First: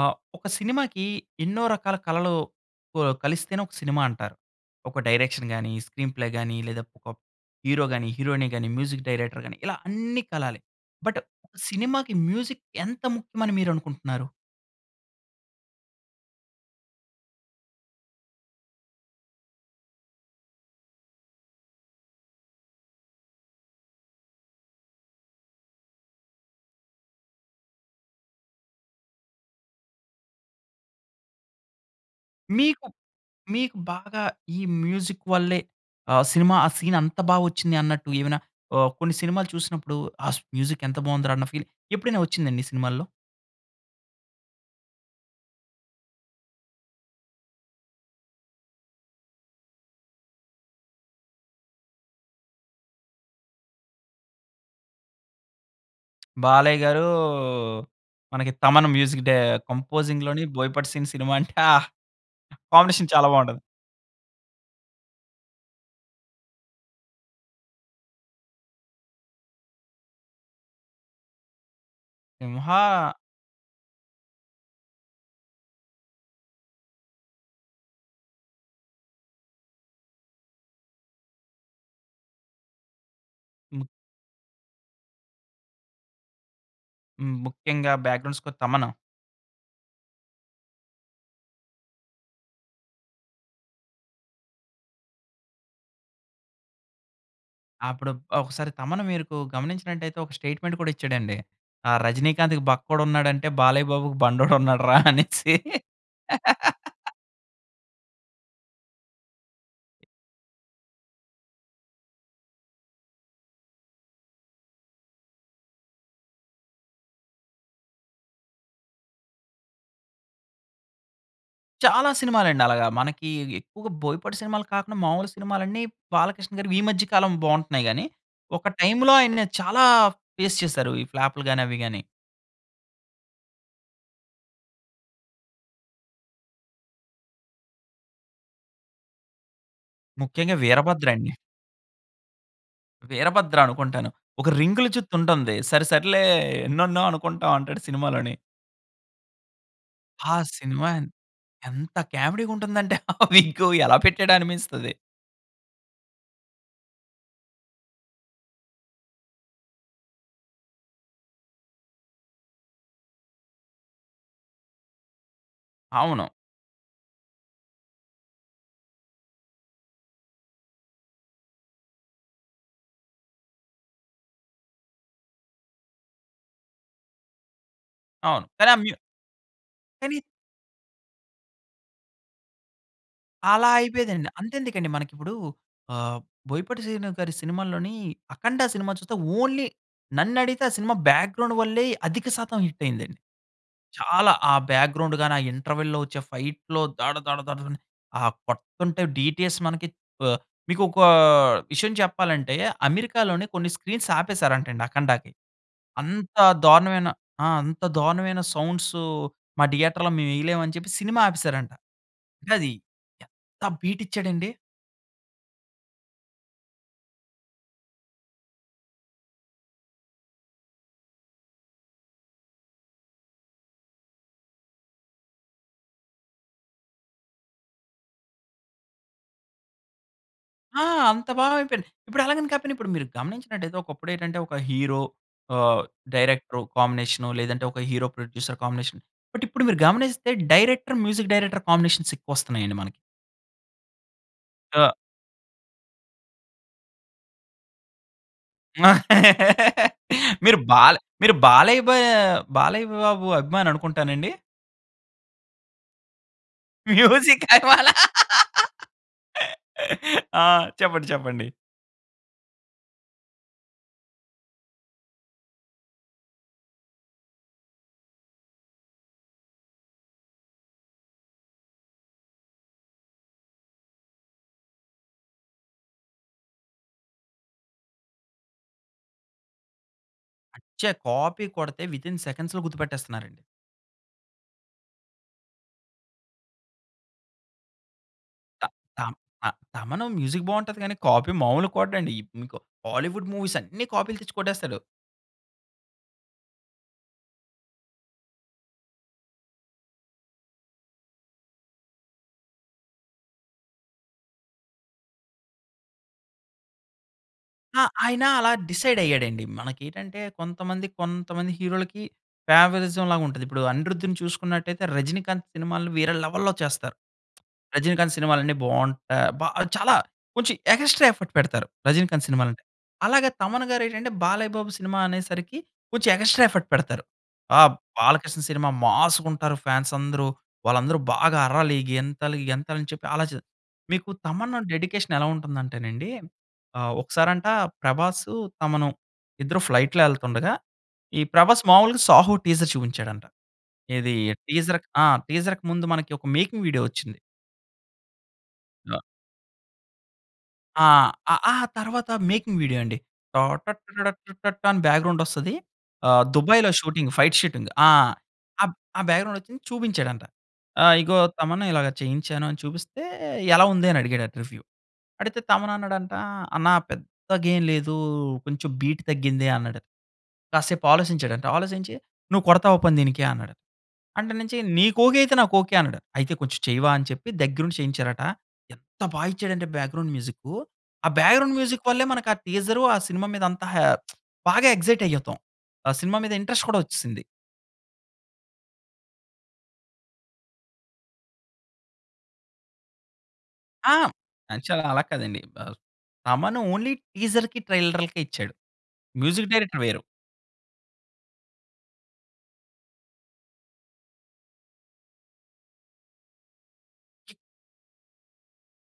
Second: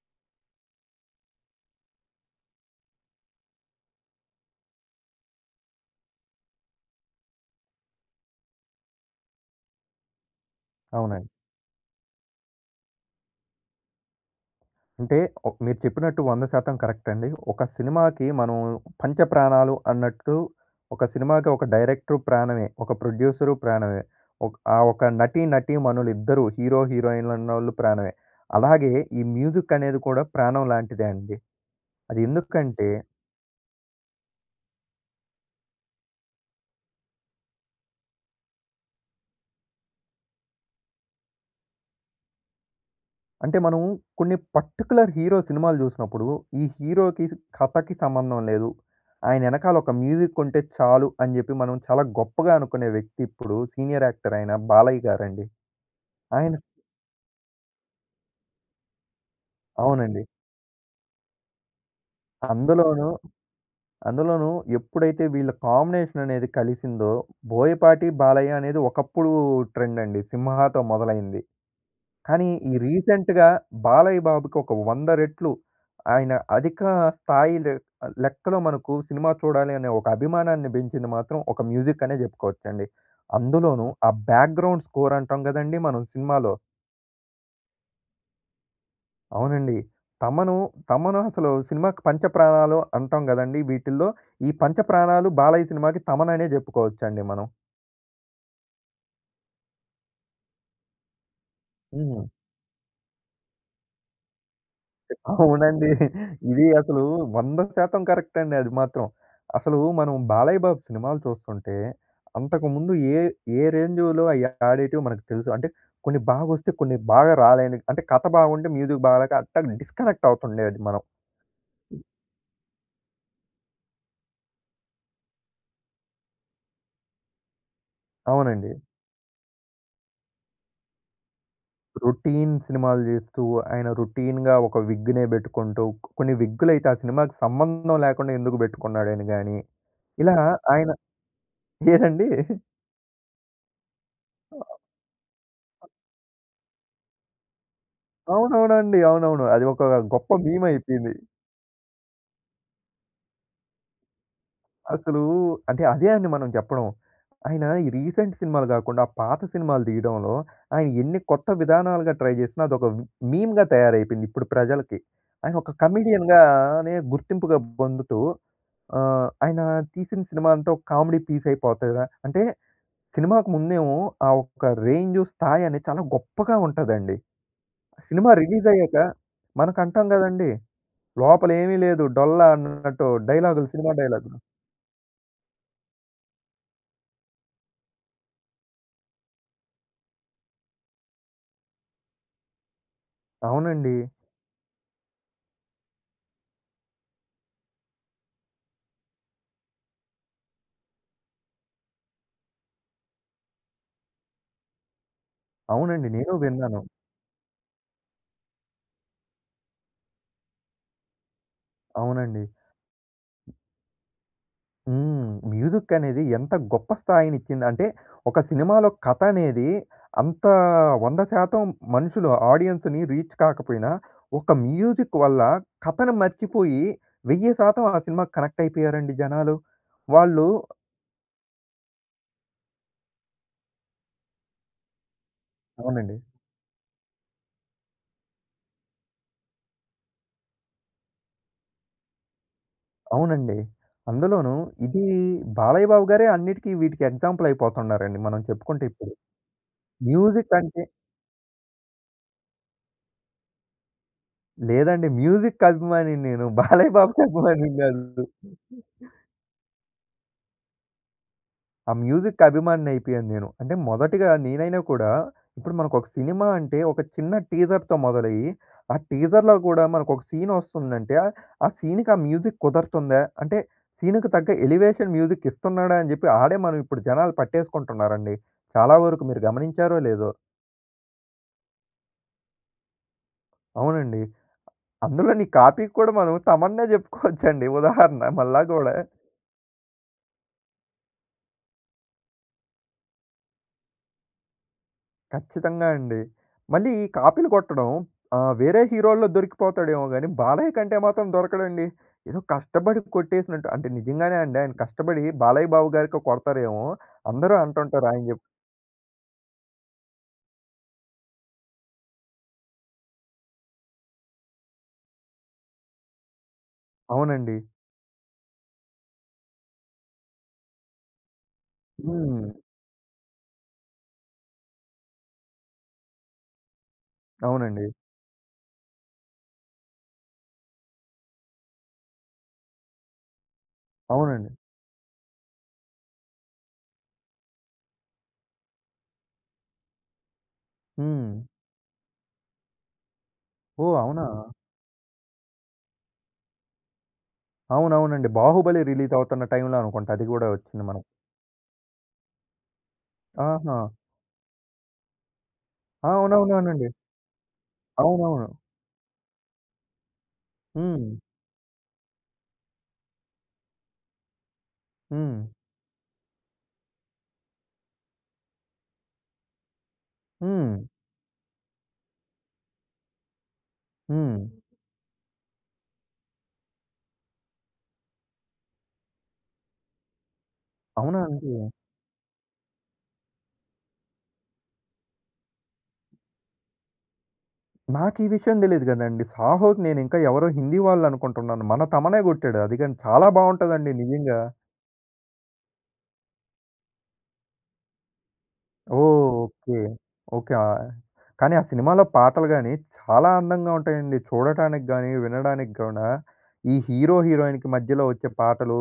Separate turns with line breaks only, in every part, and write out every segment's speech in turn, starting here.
ఆహ్, ఒక సినిమాకి ఎన్నో రకాల కళలు కు ఆహ్, కలిస్తేనే ఒక సినిమా అంటారు. ఒక డైరెక్షన్ గాని, స్క్రీన్‌ప్లే గాని లేదా ఒక ప్ హీరో గాని, హీరోయిన్ గాని, మ్యూజిక్ డైరెక్టర్ గాని ఇలా అన్నీ కలాలి. బట్,
అవునండి.
సినిమాకి మ్యూజిక్ ఎంత ముఖ్యం అని మీరనుకుంటున్నారు?
అంటే, ఒ మీరు చెప్పినట్టు 100% కరెక్ట్ అండి. ఒక సినిమాకి మనం పంచప్రాణాలు అన్నట్టు, ఒక సినిమాకి ఒక డైరెక్టర్ ప్రాణమే, ఒక ప్రొడ్యూసరు ప్రాణమే, ఒక ఆహ్, ఒక నటి నటీమణులు ఇద్దరూ హీరో, హీరోయిన్ ఉన్నోళ్ళు ప్రాణమే, అలాగే ఈ మ్యూజిక్ అనేది కూడా ప్రాణంలాంటిదే అండి. అది
మీకు,
ఎందుకంటే
మీకు బాగా ఈ మ్యూజిక్ వల్లే ఆహ్, సినిమా ఆ సీన్ అంత బాగా వచ్చింది అన్నట్టు ఏమైనా ఆహ్, కొన్ని సినిమాలు చూసినప్పుడు, ఆ మ్యూజిక్ ఎంత బాగుందిరా అన్న ఫీల్ ఎప్పుడైనా వచ్చిందా అండి సినిమాల్లో?
అంటే మనము కొన్ని పర్టిక్యులర్ హీరో సినిమాలు చూసినప్పుడు, ఈ హీరోకి, కథకి సంబంధం లేదు. ఆయన వెనకాల ఒక మ్యూజిక్ ఉంటే చాలు, అని చెప్పి మనం చాలా గొప్పగా అనుకునే వ్యక్తి ఇప్పుడు సీనియర్ యాక్టర్ అయిన బాలయ్య గారండి. ఆయన
బాలయ్య గారు, మనకి తమన్ మ్యూజిక్ డై
అవునండి.
కంపోజింగ్‌లోని బోయపాటి సీను సినిమా అంటే, ఆహ్!
అందులోనూ
కాంబినేషన్ చాలా బాగుంటది.
అందులోనూ ఎప్పుడైతే వీళ్ళ కాంబినేషన్ అనేది కలిసిందో బోయపాటి, బాలయ్య అనేది ఒకప్పుడు ట్రెండ్ అండి 'సింహా'తో మొదలైంది. కానీ, ఈ
'సింహా'
రీసెంట్‌గా బాలయ్య బాబుకి ఒక, 100 రెట్లు ఆయన అధిక స్థాయి లె లెక్కలో మనకు సినిమా చూడాలి అనే ఒక అభిమానాన్ని పెంచింది మాత్రం ఒక మ్యూజిక్ అనే చెప్పుకోవచ్చండి.
హ్మ్.
అందులోనూ, ఆ బ్యాక్‌గ్రౌండ్ స్కోర్ అంటాం కదండీ మనం సినిమాలో.
హ్మ్, ముఖ్యంగా బ్యాక్‌గ్రౌండ్ స్కోర్‌ తమను.
అవునండి తమను, తమను అసలు సినిమాకి పంచప్రాణాలు అంటాం కదండీ! వీటిల్లో ఈ పంచప్రాణాలు బాలయ్య సినిమాకి తమన్ అనే చెప్పుకోవచ్చండి మనం.
అప్పుడు ఒకసారి తమన్, మీరుకు గమనించినట్లయితే ఒక స్టేట్మెంట్ కూడా ఇచ్చాడండి. "ఆ
హ్మ్.
రజినీకాంత్‌కి బక్కోడు ఉన్నాడంటే, బాలయ్య బాబుకి బండోడు ఉన్నాడు రా" అనేసి.
అవునండి. ఇది అసలు 100% కరెక్ట్ అండి అది మాత్రం. అసలు మనం బాలయ్య బాబు సినిమాలు చూస్తుంటే, అంతకుముందు ఏ ఏ రేంజ్‌లో అయి ఆడేటివి మనకు తెలుసు. అంటే కొన్ని బాగా వస్తే, కొన్ని బాగా రాలేనివి. అంటే కథ బాగుంటే, మ్యూజిక్ బాగాలేక అట్లా డిస్కనెక్ట్ అవుతుండేది మనం.
చాలా సినిమాలండి. అలాగా మనకి ఎక్కువగా బోయపాటి సినిమాలు కాకుండా, మామూలు సినిమాలన్నీ బాలకృష్ణగారు ఈ మధ్య కాలం బాగుంటున్నాయి గాని, ఒక
అవునండి.
టైమ్‌లో ఆయన్ని చాలా ఫేస్ చేసారు ఈ ఫ్లాప్‌లు గాని, అవి గాని.
రొటీన్ సినిమాలు చేస్తూ, ఆయన రొటీన్‌గా ఒక విగ్‌నే పెట్టుకుంటూ, కొన్ని విగ్గులైతే ఆ సినిమాకి సంబంధం లేకుండా ఎందుకు పెట్టుకున్నాడు అని గాని. ఇలా
ముఖ్యంగా
ఆయన
'వీరభద్ర' అండి.
ఏదండి?
'వీరభద్ర' అనుకుంటాను. ఒక రింగుల జుత్తు ఉంటుంది. "సరే సరేలే ఎన్నోన్నో అనుకుంటాం" అంటాడు సినిమాలోని.
అవునవునండి. అవునవును. అది ఒక గొప్ప
ఆ
మీమ్
సినిమా
అయిపోయింది.
ఎంత క్యామెడీగా ఉంటుందంటే ఆ విగ్గు ఎలా పెట్టాడా అనిపిస్తది.
అసలు, అంటే అదే అని మనం చెప్పడం. ఆయన ఈ రీసెంట్ సినిమాలు కాకుండా, పాత సినిమాలు తీయడంలో ఆయన ఎన్ని కొత్త విధానాలుగా ట్రై చేసినా, అదొక మీమ్‌గా తయారైపోయింది ఇప్పుడు ప్రజలకి. ఆయన ఒక
అవును.
కమెడియన్‌గానే గుర్తింపుగా పొందుతూ ఆహ్, ఆయన తీసిన సినిమా అంతా ఒక కామెడీ పీస్ అయిపోతది. అంటే సినిమాకు ముందేమో ఆ ఒక్క రేంజ్ స్థాయి అనేది చాలా గొప్పగా ఉంటదండి. సినిమా
అవును.
రిలీజ్
కానీ ఆ మ్యు
అయ్యాక, మనకంటాం
కానీ
కదండీ! లోపల ఏమీ లేదు డొల్ల అన్నట్టు డైలాగులు,
అలా
సినిమా
అయిపోయేదండి.
డైలాగ్‌లు.
అంతెందుకండి మనకి ఇప్పుడు ఆహ్, బోయపాటి శ్రీను గారి సినిమాల్లోని 'అఖండ' సినిమా చూస్తే ఓన్లీ నన్ను అడిగితే ఆ సినిమా బ్యాక్‌గ్రౌండ్ వల్లే అధిక శాతం హిట్ అయిందండి.
అవునండి.
చాలా ఆ బ్యాక్‌గ్రౌండ్ గాని, ఆ ఇంటర్వల్‌లో వచ్చే ఫైట్‌లో దాడ దాడ దాడ ఆ కొడతంటే డీటీఎస్ మనకి ఆహ్, మీకు ఒక విషయం చెప్పాలంటే, అమెరికాలోని కొన్ని స్క్రీన్స్ ఆపేసారంట అండి 'అఖండ'కి.
అవునండి, నేనూ
అంత
విన్నాను.
దారుణమైన ఆ! అంత దారుణమైన సౌండ్స్ మా థియేటర్‌లో మేము వేయలేమని చెప్పి సినిమా ఆపేసారంట.
అవునండి.
అంటే అది ఎంత బీట్ ఇచ్చాడండి.
హ్మ్. మ్యూజిక్ అనేది ఎంత గొప్ప స్థాయినిచ్చిందంటే, ఒక సినిమాలో కథ అనేది అంత 100% మనుషులు ఆడియన్స్‌ని రీచ్ కాకపోయినా, ఒక మ్యూజిక్ వల్ల, కథను మర్చిపోయి 1000% ఆ సినిమాకి కనెక్టయిపోయారండి జనాలు. వాళ్ళు
ఆ! అంత బాగా అయిపోయింది. ఇప్పుడు అలాగని కాకపోయినా, ఇప్పుడు మీరు గమనించినట్లైతే ఒకప్పుడేటంటే ఒక హీరో, ఆహ్,
అవునండి.
డైరెక్టరు కాంబినేషను లేదంటే, ఒక హీరో ప్రొడ్యూసర్ కాంబినేషన్. బట్, ఇప్పుడు మీరు గమనిస్తే డైరెక్టర్, మ్యూజిక్ డైరెక్టర్ కాంబినేషన్స ఎక్కువస్తున్నాయండి మనకి.
అవునండి. అందులోనూ
అ!
ఇది బాలయ్య బాబు గారే అన్నిటికి, వీటికి ఎగ్జాంపులయిపోతున్నారండి, మనం చెప్పుకుంటే ఇప్పుడు. మ్యూజిక్
మీరు
అంటే
బాల మీరు బాలయ్ బా బాలయ్య బాబు అభిమాని అనుకుంటానండి?
లేదండి. మ్యూజిక్ అభిమాని నేను. బాలయ్య బాబుకి
మ్యూజిక్ అభిమానా!
అభిమానినిగాదు.
ఆ! చెప్పండి. చెప్పండి.
ఆ మ్యూజిక్ అభిమానినయిపోయాను నేను. అంటే మొదటిగా నేనైనా కూడా, ఇప్పుడు మనకొక సినిమా అంటే, ఒక చిన్న టీజర్‌తో మొదలయ్యి ఆ టీజర్‌లో గూడా మనకొక సీనొస్తుందంటే ఆ సీన్‌కి ఆ మ్యూజిక్ కుదరుతుందా, అంటే, సీనుకు తగ్గ ఎలివేషన్ మ్యూజిక్ ఇస్తున్నాడా, అని చెప్పి ఆడే మనం ఇప్పుడు జనాలు పట్టేసుకుంటున్నారండి. చాలా వరకు మీరు గమనించారో లేదో!
అచ్చ! కాపీ కొడితే, వితిన్ సెకండ్స్‌లో గుర్తుపెట్టేస్తున్నారండి.
అవునండి. అందులోని కాపీ కూడా, మనం తమన్నే చెప్పుకోవచ్చండి ఉదాహరణ మళ్ళా
త
గూడా.
తా త తమను మ్యూజిక్ బావుంటది గానీ, కాపీ మావులు కొట్టడండి. ఈప్ మీకు బాలీవుడ్ మూవీసన్ని కాపీలు తెచ్చి కొట్టేస్తాడు.
ఖచ్చితంగా అండి. మళ్ళీ ఈ కాపీలు కొట్టడం, ఆహ్, వేరే హీరోల్లో దొరికిపోతాడేమో గాని, బాలయ్య కంటే మాత్రం దొరకడండి. ఏదో కష్టపడి కొట్టేసినట్టు అంటే నిజంగానే అండి. ఆయన కష్టపడి బాలయ్య బాబు గారికే కొడతారేమో, అందరూ
ఆ!
అంటుంటారు, ఆయన
ఆయన
చెప్
అలా డిసైడ్ అయ్యాడండి. మనకి ఏంటంటే, కొంతమంది, కొంతమంది హీరోలకి ఫేవరిజంలాగా ఉంటది. ఇప్పుడు 'అనిరుద్ధిన్' చూసుకున్నట్లయితే, 'రజనీకాంత్' సినిమాలను వేరే లెవెల్‌లో చేస్తారు.
అవునండి.
రజినీకాంత్ సినిమాలు అన్ని బాగుంటాయి, బా చాలా కొంచెం ఎగాస్ట్రా ఎఫర్ట్ పెడతారు 'రజినీకాంత్' సినిమాలు
హ్మ్.
అంటే. అలాగే 'తమన్' గారు ఏంటంటే, 'బాలయ్య బాబు' సినిమా అనేసరికి కొంచెం ఎగా‌స్ట్రా ఎఫర్ట్ పెడతారు. ఆ
అవునండి.
'బాలకృష్ణ' సినిమా మాస్‌గా ఉంటారు, ఫ్యాన్స్ అందరూ, వాళ్ళందరూ బాగా అర్రాలి, గెంతాలి గెంతాలి అని చెప్పి ఆలచే మీకు
అవునండి.
తమన్ డెడికేషన్ ఎలా ఉంటుంది అంటేనండి, ఆహ్, ఒకసారంటా 'ప్రభాస్,' 'తమను' ఇద్దరు ఫ్లైట్‌లో వెళ్తుండగా ఈ
హ్మ్.
'ప్రభాస్' మామూలుగా 'సాహో' టీజర్ చూపించాడంట.
ఓహ్!
ఏది
అవునా?
టీజర్ ఆ! టీజర్‌కి ముందు, మనకి ఒక మేకింగ్ వీడియో వచ్చింది.
అవునవునండి. బాహుబలి రిలీజ్ అవుతున్న టైమ్‌లో అనుకుంటా. అది గూడా
ఆ!
వచ్చింది మనకు.
ఆహ్, తర్వాత మేకింగ్ వీడియో అండి. టా
ఆహా!
టటరడటం టాటాం అని బ్యాక్‌గ్రౌండ్ వస్తది.
ఆ!
ఆహ్, దుబాయ్‌లో
అవునవునవునండి.
షూటింగ్, ఫైట్ షూటింగ్ ఆ!
అవునవును.
ఆ బ్యాక్‌గ్రౌండ్ వచ్చింది చూపించాడంట.
హ్మ్.
"ఇగో తమన్ ఇలాగా చేయించాను అని చూపిస్తే ఎలా ఉంది" అని అడిగాడట, రివ్యూ. అడిగితే,
హ్మ్.
తమన్ అన్నాడంట "అన్నా పెద్దగా ఏం లేదు, కొంచెం బీట్ తగ్గింది" అన్నాడట.
హ్మ్.
కాసేపు ఆలోచించాడంట, ఆలోచించి "నువ్వు కొడతావా పోనీ దీనికి" అన్నాడు. అంటే
హ్మ్.
నుంచి "నీకు ఓకే అయితే, నాకు ఓకే." అన్నాడు. అయితే "కొంచెం చెయ్యవా" అని చెప్పి దగ్గర ఉండి చేయించారట. ఎంత బాగా ఇచ్చాడు అంటే, బ్యాక్‌గ్రౌండ్ మ్యూజిక్, ఆ
అవునా
బ్యాక్‌గ్రౌండ్
అండి?
మ్యూజిక్ వల్లే, మనకు ఆ టీజర్, ఆ సినిమా మీద అంతా హా! బాగా ఎగ్జైట్ అయితాం, ఆ సినిమా మీద ఇంట్రెస్ట్ కూడా వచ్చేసింది.
నాకు ఈ విషయం తెలీదు కదండీ! 'సాహో'కి నేను ఇంకా ఎవరో హిందీ వాళ్ళు అనుకుంటున్నాను. మన తమనే కొట్టాడు. అది కాని చాలా బాగుంటదండి,
ఆ!
నిజంగా.
యాక్చువల్‌‌గ అలా కాదండి. బా తమన్ ఓన్లీ టీజర్‌కి, ట్రైలర్‌‌‌‌‌లకే ఇచ్చాడు. Music
okay.
డైరెక్టర్ వేరు.
ఓకే. ఆహ్, కానీ ఆ సినిమాలో పాటలు గాని, చాలా అందంగా ఉంటాయండి. చూడటానికి గాని, వినడానికి గూడ ఈ హీరో, హీరోయిన్‌కి మధ్యలో వచ్చే పాటలు,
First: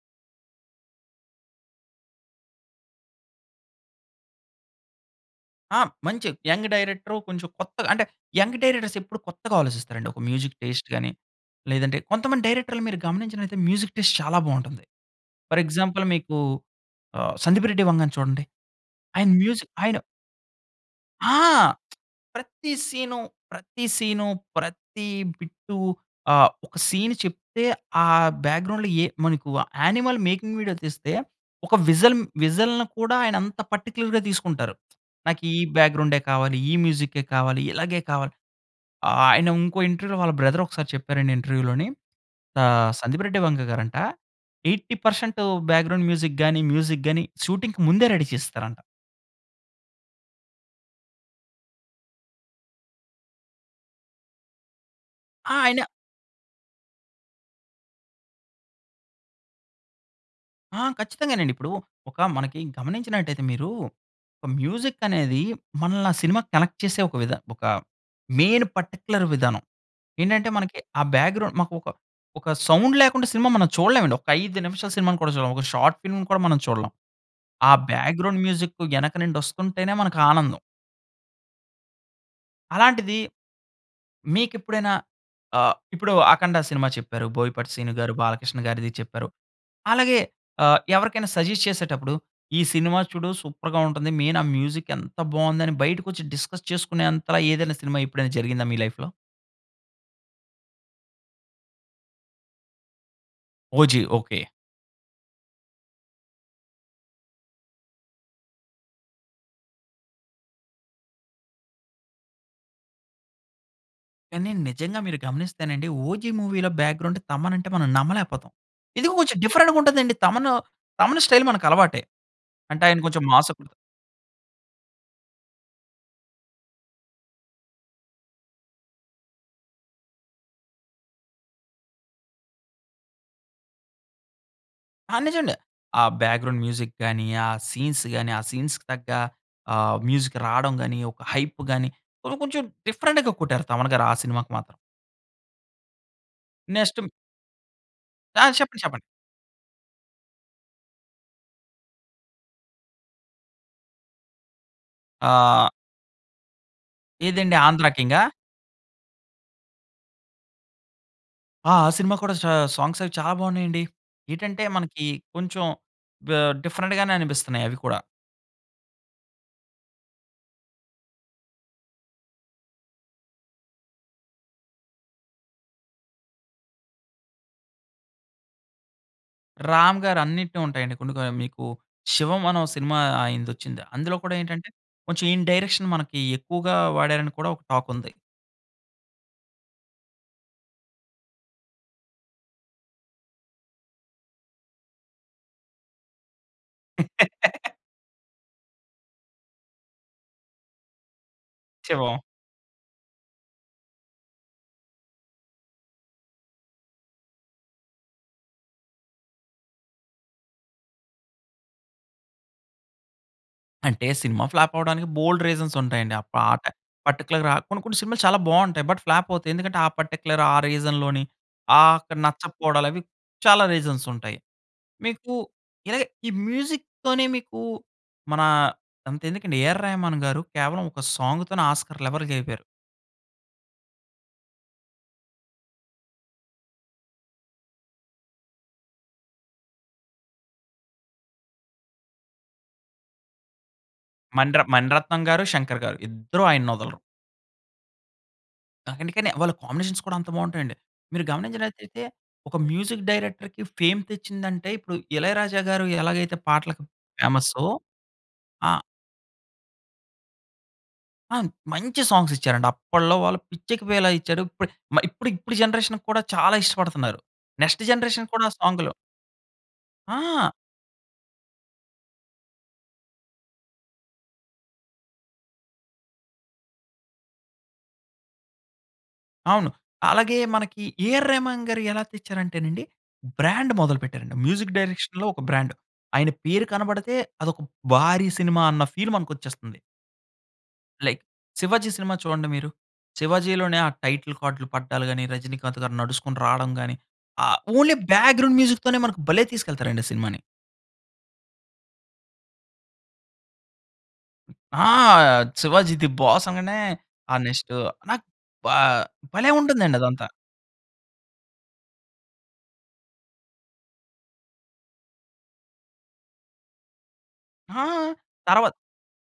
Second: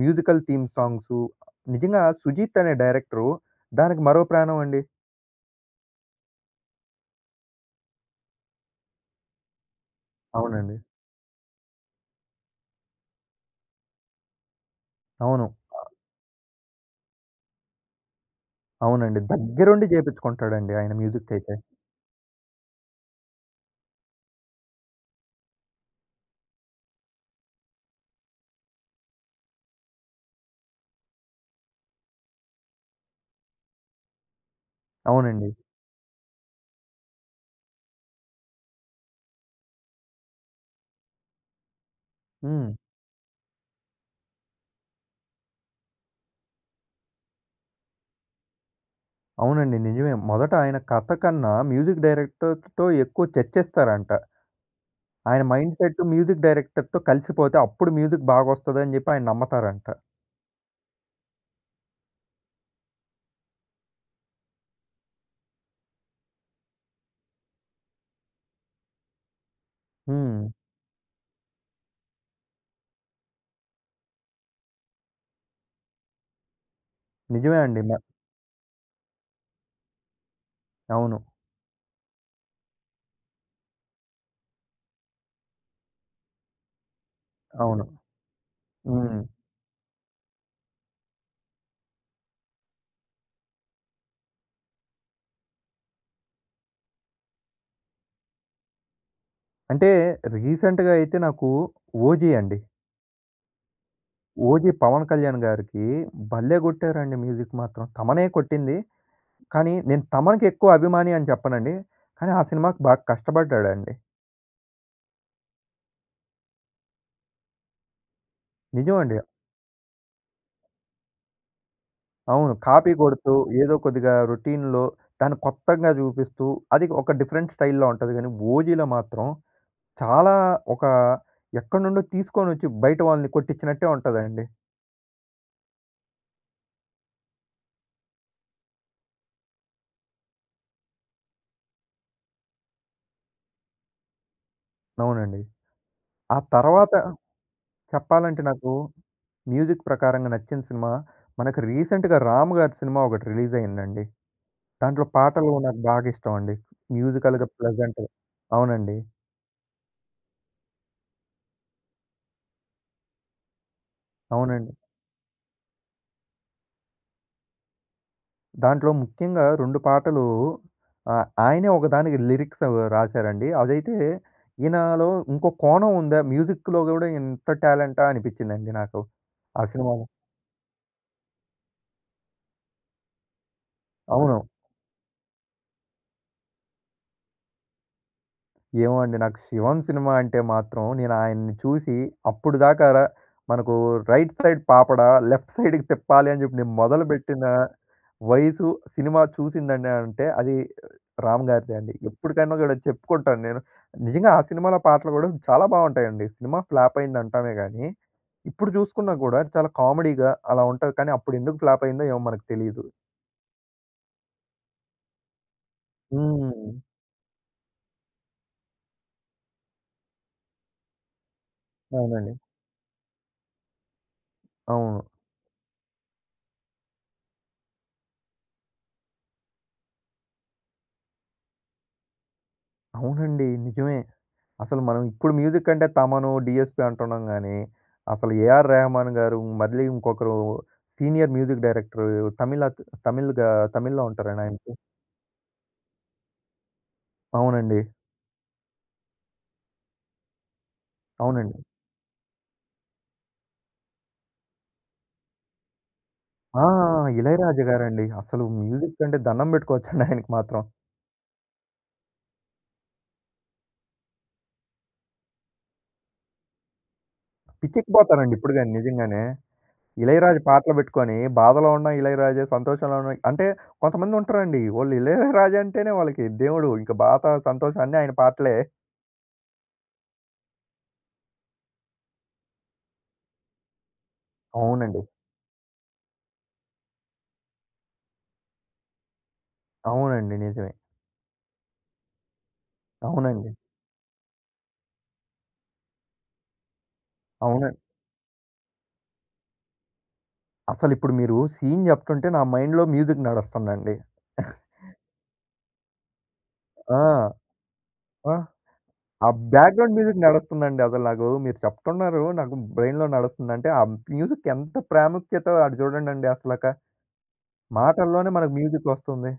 మ్యూజికల్ థీమ్ సాంగ్స్ నిజంగా సుజిత్ అనే డైరెక్టరు, దానికి మరో ప్రాణం అండి.
ఆ! మంచి యంగ్ డైరెక్టరు, కొంచెం కొత్తగా అంటే యంగ్ డైరెక్టర్స్ ఎప్పుడూ కొత్తగా ఆలోచిస్తారండి. ఒక మ్యూజిక్
అవునండి.
టేస్ట్‌‌‌‌‌‌‌‌ గాని, లేదంటే కొంతమంది డైరెక్టర్‌‌‌‌‌‌లని మీరు గమనించినట్లైతే, మ్యూజిక్ టేస్ట్ చాలా బాగుంటుంది.
అవును.
ఫర్ ఎక్సాంపుల్ మీకు ఆహ్! సందీప్ రెడ్డి వంగా‌‌‌‌‌‌‌‌‌‌ను చూడండి.
అవునండి.
ఆయన మ్యూజిక్
దగ్గరుండి
ఆయన
చేపించుకుంటాడండి ఆయన మ్యూజిక్
ఆ!
అయితే.
ప్రతీ సీను ప్రతీ సీను, ప్రతీ బిట్టు ఆహ్, ఒక సీన్ చెప్తే ఆ బ్యాక్‌గ్రౌండ్‌లో ఏ మనకు యానిమల్ మేకింగ్ వీడియో తీస్తే, ఒక విజల్ విజల్‌ని కూడా ఆయన అంత పర్టిక్యులర్‌గా తీసుకుంటారు. నాకు
అవునండి.
ఈ బ్యాక్‌గ్రౌండే కావాలి, ఈ మ్యూజిక్కే కావాలి ఇలాగే కావాలి. ఆయన ఇంకో ఇంటర్వ్యూలో వాళ్ళ బ్రదర్ ఒకసారి చెప్పారండి ఇంటర్వ్యూలోని
హ్మ్.
ఆహ్! సందీప్ రెడ్డి వంగా గారంట 80 పర్సెంట్ బ్యాక్‌గ్రౌండ్ మ్యూజిక్, గాని, మ్యూజిక్ గాని షూటింగ్‌కి ముందే రెడీ చేస్తారంట.
అవునండి. నిజమే. మొదట ఆయన కథ కన్నా మ్యూజిక్ డైరెక్టర్‌తతో ఎక్కువ చర్చిస్తారంట. ఆయన
ఆ! ఆయన
మైండ్‌సెట్టు మ్యూజిక్ డైరెక్టర్‌తో కలిసిపోతే, అప్పుడు మ్యూజిక్ బాగొస్తదని జెప్పి ఆయన నమ్మతారంట
ఆ! ఖచ్చితంగానండి. ఇప్పుడూ ఒక మనకి గమనించినట్టయితే మీరూ, ఒక మ్యూజిక్కనేదీ, మనల్ని ఆ సినిమాకి కనెక్ట్ చేసే ఒక విధ ఒక మెయిన్ పర్టిక్యులర్ విధానం.
హ్మ్.
ఏంటంటే, మనకి ఆ బ్యాక్‌గ్రౌండ్ మాకు ఒక ఒక సౌండ్ లేకుండా సినిమా మనం చూడలేమండి. ఒక్క 5 నిమిషాల సినిమాను కూడా చూడం. ఒక షార్ట్ ఫిల్మ్‌ని కూడా మనం చూడలం.
నిజమే
ఆ
అండి. మ
బ్యాక్‌గ్రౌండ్ మ్యూజిక్కు యెనక నుండొస్తుంటేనే మనకానందం.
అవును.
అలాంటిదీ, మీకిప్పుడైనా ఆహ్, ఇప్పుడు 'అఖండ' సినిమా చెప్పారు. 'బోయపాటి
అవును.
శ్రీను'గారు, 'బాలకృష్ణ'గారిది
హ్మ్.
చెప్పారు. అలాగే, ఆహ్, ఎవరికైనా సజెస్ట్ చేసేటప్పుడు, ఈ సినిమా చూడు సూపర్‌గా ఉంటుంది. మెయినా మ్యూజిక్ ఎంత బావుందని బయటకొచ్చి డిస్కస్ చేసుకునేంతలా ఏదైనా సినిమా ఎప్పుడైనా జరిగిందా మీ లైఫ్‌లో?
అంటే, రీసెంట్‍గా అయితే నాకు, 'ఓజీ' అండి.
'OG.' Okay.
'OG' 'Pawan Kalyan‌‌‌‌‌‌‌' గారికీ భల్లే గొట్టారండి మ్యూజిక్ మాత్రం. థమనే కొట్టింది, కానీ నేను 'థమన్‌'కి ఎక్కువ అభిమాని అని చెప్పనండి, కానీ ఆ సినిమా‌కి బాగా కష్టబడ్డాడండి.
కాని నిజంగా మీరు గమనిస్తేనండి 'ఓజి' మూవీలో బ్యాక్‌గ్రౌండ్ తమన్ అంటే మనం నమ్మలేపోతాం. ఎందుకో
నిజమండి.
కొంచెం డిఫరెంట్‌గా ఉంటది అండి తమను, తమన్ స్టైల్ మనకలవాటే.
అవును.
అంటే
కాపీ
ఆయన కొంచెం
కొడుతూ
మాస్
ఏదో కొద్దిగా రొటీన్‌లో దాన్ని కొత్తంగా చూపిస్తూ అది ఒక డిఫరెంట్ స్టైల్‌లో ఉంటది. కానీ ఓజీలో మాత్రం చాలా ఒక ఎక్కడినుండో తీసుకొచ్చి, బయట వాళ్ళని కొట్టించినట్టే ఉంటదండి.
ఆ! నిజమండి. ఆ బ్యాక్‌గ్రౌండ్ మ్యూజిక్‌ గాని, ఆ సీన్స్‌ గాని, ఆ సీన్స్‌కి తగ్గ ఆహ్, మ్యూజిక్ రావడం గాని, ఒక హైప్‌ గాని కొను కొంచం డిఫరెంట్‌గా కొట్టారు తమన్ గారు ఆ సినిమాకి మాత్రం.
అవునండి. ఆ తర్వాత
నెక్స్ట్
చెప్పాలంటే
ఆ!
నాకు
చెప్పండి చెప్పండి.
మ్యూజిక్ ప్రకారంగా నచ్చిన సినిమా మనకు రీసెంట్‌గా రామ్ గారి సినిమా ఒకటి రిలీజ్ అయిందండి. దాంట్లో పాటలు
ఆ!
నాకు బాగా ఇష్టమండి. మ్యూజికల్‌గా
ఏదండి
ప్లెజెంట్‌
ఆంధ్రకింగా?
అవునండి.
ఆ! ఆ సినిమా కూడా సా సాంగ్స్ అవి చాలా బాగున్నాయండి. ఏటంటే
అవునండి.
మనకి కొంచెం ఆహ్, డిఫరెంట్‌గానే అనిపిస్తున్నాయి అవి కూడా.
దాంట్లో ముఖ్యంగా 2 పాటలు ఆహ్, ఆయనే ఒకదానికి లిరిక్స్ అవి రాసారండి. అదైతే, ఈయనలో ఇంకో కోణం ఉందా? మ్యూజిక్‌లో కూడా ఇంత టాలెంటా అనిపించిందండి నాకు. ఆ
రామ్
సినిమాలో
గారు అన్నిటిని ఉంటాయండి కొన్నికా మీకు 'శివం' అనే ఓ సినిమా ఆయనదొచ్చింది. అందులో కూడా
అవును.
ఏంటంటే కొంచెం ఈయన డైరెక్షన్ మనకి ఎక్కువగా వాడారని కూడా ఒక టాక్ ఉంది.
ఏమో అండి. నాకు శివం సినిమా అంటే మాత్రం నేను ఆయన్ని చూసి అప్పుడుదాకా రా మనకు రైట్ సైడ్ పాపడ, లెఫ్ట్ సైడ్‌కి తిప్పాలని చెప్పి, నేను మొదలుపెట్టిన వయసు, సినిమా చూసిందండి అంటే అది రా రామ్ గారిదే అండి.
శివం.
ఎప్పటికైనా కూడా చెప్పుకుంటాను నేను. నిజంగా ఆ సినిమాలో పాటలు కూడా చాలా బాగుంటాయండి. సినిమా ఫ్లాప్ అయిందంటామే కానీ ఇప్పుడు చూసుకున్నా కూడా చాలా కామెడీగా అలా ఉంటది. కానీ అప్పుడు ఎందుకు ఫ్లాప్ అయిందో ఏమో! మనకు తెలీదు.
అంటే సినిమా ఫ్లాప్ అవ్వడానికి బోలెడు రీజన్స్ ఉంటాయండి. ఆ పాట
హ్మ్.
పర్టిక్యులర్‌గా కొన్ని కొన్ని సినిమాలు చాలా బాగుంటాయి. బట్ ఫ్లాప్ అవుతాయి. ఎందుకంటే ఆ పర్టిక్యులర్ ఆ రీజన్‌లోని ఆహ్, అక్కడ
అవునండి.
నచ్చకపోవడాలు అవి చాలా రీజన్స్ ఉంటాయి.
అవును.
మీకు ఇలాగే ఈ మ్యూజిక్‌తోనే మీకు మన అంతెందుకండి ఏఆర్ రెహమాన్ గారు కేవలం ఒక సాంగ్‌తోనే ఆస్కార్ లెవెర్ కెలిపోయారు.
అవునండి. నిజమే. అసలు మనం ఇప్పుడు మ్యూజిక్ అంటే 'తమను', 'డీఎస్పీ' అంటున్నాం గాని, అసలు 'ఏఆర్ రెహమాన్ గారు' మళ్ళీ ఇంకొకరు సీనియర్ మ్యూజిక్ డైరెక్టర్ తమిళత్ తమిల్‌గా తమిళ్లో
మణిర
ఉంటారండాయనకి
మణిరత్నం గారు, శంకర్ గారు ఇద్దరూ ఆయన్నొదలరు.
అవునండి.
అ అందుకనే వాళ్ళ కాంబినేషన్ కూడా అంత బావుంటాయండి. మీరు
అవునండి.
గమనించినట్లయితే ఒక మ్యూజిక్ డైరెక్టర్‌కి ఫేమ్ తెచ్చిందంటే ఇప్పుడు 'ఇళయరాజా' గారు ఎలాగైతే
ఆ!
పాటలకు ఫేమస్సో,
'ఇళయరాజా' గారండి. అసలు
ఆహ్
మ్యూజిక్ అంటే దండం పెట్టుకోవచ్చండి ఆయనకి మాత్రం.
ఆ! మంచి సాంగ్స్ ఇచ్చారండి. అప్పడ్లో వాళ్ళు పిచ్చెక్కిపోయేలా ఇచ్చాడు. ఇప్పుడు మ ఇప్పుడు, ఇప్పుడు జనరేషన్‌కి కూడా చాలా ఇష్టపడుతున్నారు. నెక్స్ట్ జనరేషన్
పిచ్చెక్కిపోతారండి
కూడా
ఇప్పుడు గాని
సాంగ్‌లో
నిజంగానే. 'ఇళయరాజా'
ఆ!
పాటలు బెట్టుకొని బాధలో ఉన్నా 'ఇళయరాజా', సంతోషంలో ఉన్నా అంటే కొంతమంది ఉంటారండి, వోళ్లు 'ఇళయరాజా' అంటేనే వాళ్ళకి దేవుడు. ఇంక బాధ, సంతోషం అన్ని ఆయన పాటలే.
అవును. అలాగే మనకి 'ఏఆర్ రెహమాన్' గారు ఎలా తెచ్చారంటేనండి. బ్రాండ్ మొదలు పెట్టారండి. మ్యూజిక్
అవునండి.
డైరెక్షన్‌లో ఒక బ్రాండ్. ఆయన పేరు కనబడితే, అదొక భారీ సినిమా అన్న ఫీల్ మనకొచ్చేస్తుంది.
అవునండి, నిజమే.
లైక్ 'శివాజీ' సినిమా చూడండి మీరు.
అవునండి.
'శివాజీ'లోనే ఆ టైటిల్ కార్డ్‌లు పడ్డాలు గాని 'రజినీకాంత్' గారు నడుచుకుంటూ రాడం గాని. ఆహ్,
అవును.
ఓన్లీ బ్యాక్గ్రౌండ్ మ్యూజిక్‌తోనే మనకు భలే తీసుకెళ్తారండి, ఆ సినిమాని.
అసలిప్పుడు మీరు సీన్ జెప్తుంటే, నా మైండ్‌లో మ్యూజిక్ నడుస్తుందండి.
ఆ! 'శివాజీ ది బాస్' అనగానే.
ఆ!
ఆ నెక్స్టు నాకు
ఆహ్,
బా
ఆ
భలే
బ్యాక్గ్రౌండ్
ఉంటుందండి
మ్యూజిక్
అదంతా.
నడుస్తుందండి అసలు నాకు. మీరు చెప్తున్నారు, నాకు బ్రెయిన్‌లో నడుస్తుందంటే ఆ మ్యూజిక్ ఎంత ప్రాముఖ్యతో అటు చూడండండి అసలక.
ఆ!
మాటల్లోనే మనకు
తర్వా
మ్యూజిక్ ఒస్తుంది.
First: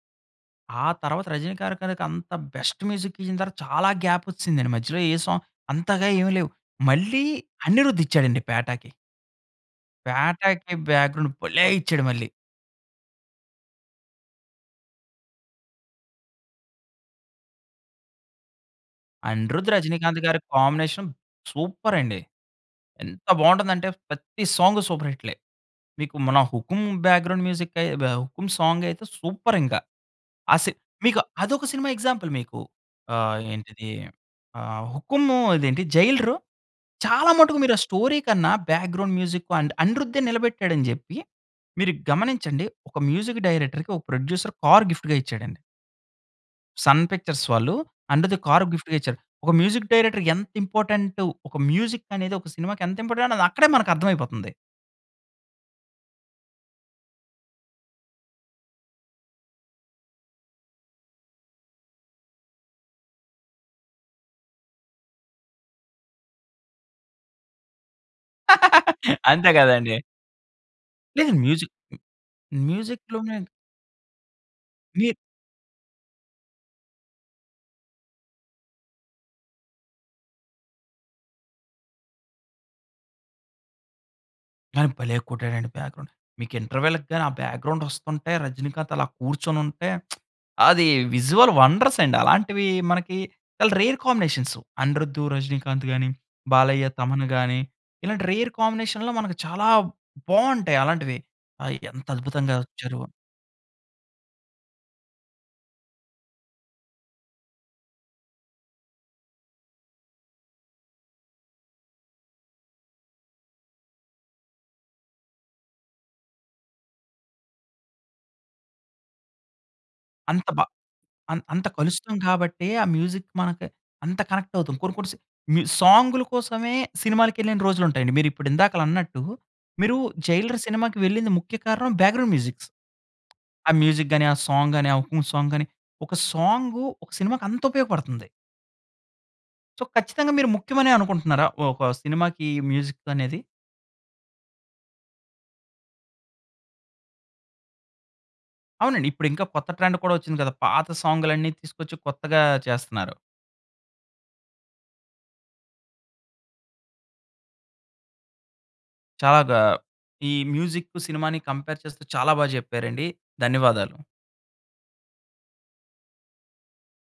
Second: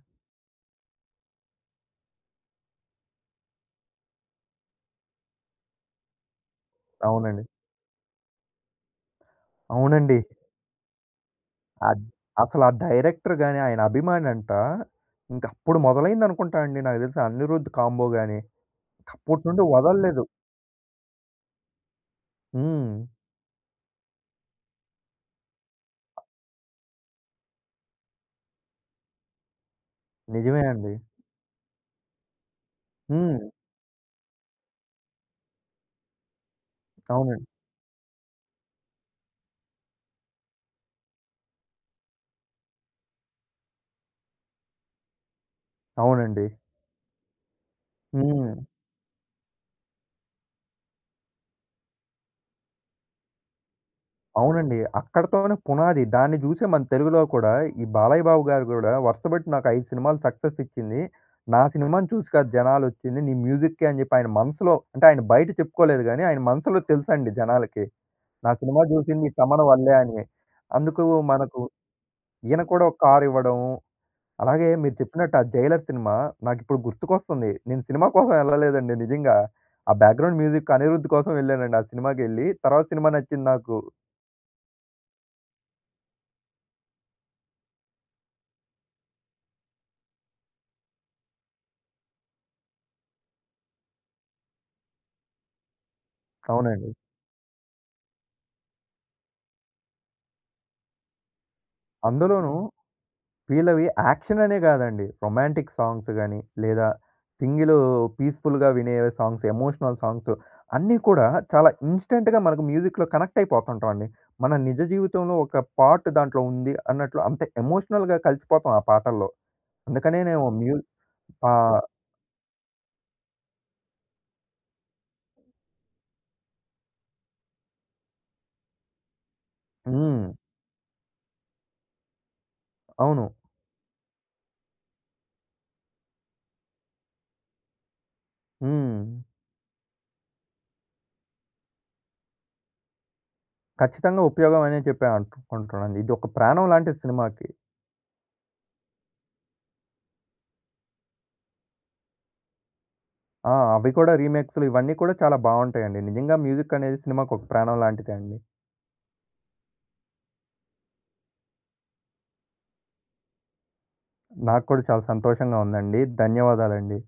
ఆ తర్వాత రజినీకాంత్ గారి కనుక, అంత బెస్ట్ మ్యూజిక్ ఇచ్చిన తర్వాత చాలా గ్యాప్ వచ్చిసిదండి. మధ్యలో ఏ సాంగ్ అంతగా ఏమి లేవు. మళ్ళీ
అవునండి.
అనిరుద్ ఇచ్చాడండి 'పేటా'కి.
అవునండి.
'పేటా'కి బ్యాగ్రౌండ్ భలే
ఆహ్,
ఇచ్చాడు మళ్ళీ.
అసలు ఆ డైరెక్టర్ గాని, ఆయన అభిమాని అంట. ఇంక అప్పుడు మొదలైంది అనుకుంటానండి. నాకు తెలిసి అనిరుద్ కాంబో గాని. అప్పటినుండి
అనిరుద్, రజినీకాంత్
వదల్లేదు.
గారి కాంబినేషన్ సూపర్ అండి.
హ్మ్.
ఎంత బాగుంటుంది అంటే ప్రతి సాంగ్ సూపర్ హిట్‌లే. మీకు మన 'హుకుం' బ్యాగ్రౌండ్ మ్యూజికే వ 'హుకుం సాంగ్' అయితే సూపర్ ఇంక. ఆ
నిజమే
సిన్
అండి.
మీకు అదొక సినిమా ఎగ్జాంపుల్ మీకు. ఆహ్,
హ్మ్.
ఏంటిది? ఆహ్, 'హుకుం' ఇదేంటి 'జైలరు' చాలా
అవునండి.
మటుకు మీరు ఆ స్టోరీ కన్నా, బ్యాగ్రౌండ్ మ్యూజిక్ అండ్ అనిరుద్దే నిలబెట్టాడు అని జెప్పి, మీరు గమనించండి ఒక మ్యూజిక్ డైరెక్టర్‌కి, ఒక ప్రొడ్యూసర్ కార్ గిఫ్ట్‌గా ఇచ్చాడండి.
అవునండి.
'సన్ పిక్చర్స్' వాళ్ళు అనిరుద్‌కి కారు
హ్మ్.
గిఫ్ట్‌గా ఇచ్చారు. ఒక మ్యూజిక్ డైరెక్టర్ ఎంత ఇంపార్టెంటు. ఒక మ్యూజిక్ అనేది ఒక సినిమాకి ఎంత ఇంపార్టెంట్ అనేది, అది అక్కడే మనకు అర్థం అయిపోతుంది.
అవునండి. అక్కడితోనే పునాది. దాన్ని చూసి మన తెలుగులో కూడా, ఈ బాలయ్య బాబు గారు కూడా, "వరుస పెట్టి నాకు 5 సినిమాలు సక్సెస్ ఇచ్చింది. నా సినిమాను చూసి కాదు జనాలు వచ్చింది. నీ మ్యూజిక్‌‌కే" అని చెప్పి ఆయన మనసులో, అంటే ఆయన బయట చెప్పుకోలేదు కానీ, ఆయన మనసులో తెలుసండి జనాలకి. "నా సినిమా చూసింది
అంతే
తమన్ వల్లే"
కదండీ!
అని. అందుకు
లేదు.
మనకు
మ్యూజిక్
ఈయన‌ కూడా ఒక కార్
మ్యూజిక్‌లోనే
ఇవ్వడం. అలాగే మీరు
మీరు
చెప్పినట్టు ఆ 'జైలర్' సినిమా నాకు ఇప్పుడు గుర్తుకొస్తుంది. నేను సినిమా కోసం వెళ్ళలేదండి నిజంగా. ఆ బ్యాగ్రౌండ్ మ్యూజిక్ అనిరుద్ కోసం వెళ్ళానండి. ఆ సినిమాకెళ్ళి తర్వాత సినిమా నచ్చింది నాకు.
కానీ భలే కొట్టాడండి బ్యాక్‌గ్రౌండ్. మీకు ఇంటర్వెల్‌కి గాని ఆ బ్యాక్‌గ్రౌండ్ వస్తుంటే రజనీకాంత్ అలా కూర్చొనుంటే అది విజువల్ వండర్స్ అండి. అలాంటివి మనకి చాలా రేర్ కాంబినేషన్సు. అనిరుధ్, రజినీకాంత్ గాని, బాలయ్య
అవునండి.
,తమన్ గాని ఇలాంటి రేర్ కాంబినేషన్‌లో మనకు చాలా బావుంటాయి అలాంటివి. అవి ఎంత
అందులోనూ
అద్భుతంగా వచ్చారు.
వీళ్ళవి యాక్షన్ అనే కాదండి. రొమాంటిక్ సాంగ్స్ కాని లేదా సింగిల్ పీస్‌ఫుల్‌గా వినే సాంగ్స్, ఎమోషనల్ సాంగ్స్, అన్నీ కూడా చాలా ఇన్స్టంట్‌గా మనకు మ్యూజిక్‌లో కనెక్ట్ అయిపోతుంటాం అండి. మన నిజ జీవితంలో ఒక పార్ట్ దాంట్లో ఉంది అన్నట్లు అంటే ఎమోషనల్‍గా కలిసిపోతాం ఆ పాటల్లో.
అంత
అందుకనేనేమో
బా
మ్యూ
అం
పా
అంత కలుస్తాము కాబట్టే ఆ మ్యూజిక్ మనకు అంత కనెక్ట్ అవుతాం. కొన్ని, కొన్ని సా మీ సాంగ్‌ల కోసమే సినిమాలకెళ్ళిన రోజులు ఉంటాయండి. మీరు ఇప్పుడు ఇందాకల అన్నట్టు మీరు
హ్మ్.
'జైలర్' సినిమాకి వెళ్ళింది ముఖ్య కారణం బ్యాక్‌గ్రౌండ్ మ్యూజిక్స్.
అవును.
ఆ మ్యూజిక్ గాని, ఆ సాంగ్ గాని, ఆ 'హుకుం' సాంగ్ గాని, ఒక సాంగు ఒక సినిమాకి అంత ఉపయోగపడుతుంది.
హ్మ్.
సో, ఖచ్చితంగా మీరు ముఖ్యమనే అనుకుంటున్నారా? ఒక సినిమాకి మ్యూజిక్ అనేది?
ఖచ్చితంగా ఉపయోగమనే చెప్పా అనుకుంటున్నానండి. ఇది ఒక ప్రాణం లాంటిది సినిమాకి.
అవునండి. ఇప్పుడు ఇంకా కొత్త ట్రెండ్ కూడా వచ్చింది కదా! పాత సాంగ్‌లన్నీ తీసుకొచ్చి కొత్తగా చేస్తన్నారు.
ఆ! అవి కూడా రీమేక్స్‌లు ఇవన్నీ కూడా చాలా బావుంటాయండి. నిజంగా మ్యూజిక్ అనేది సినిమా‌కి ఒక ప్రాణం లాంటిదే అండి.
చాలా గా ఈ మ్యూజిక్ సినిమా‌ని కంపేర్ చేస్తూ చాలా బా చెప్పారండి. ధన్యవాదాలు.
నాకు కూడా చాలా సంతోషంగా ఉందండి. ధన్యవాదాలండి.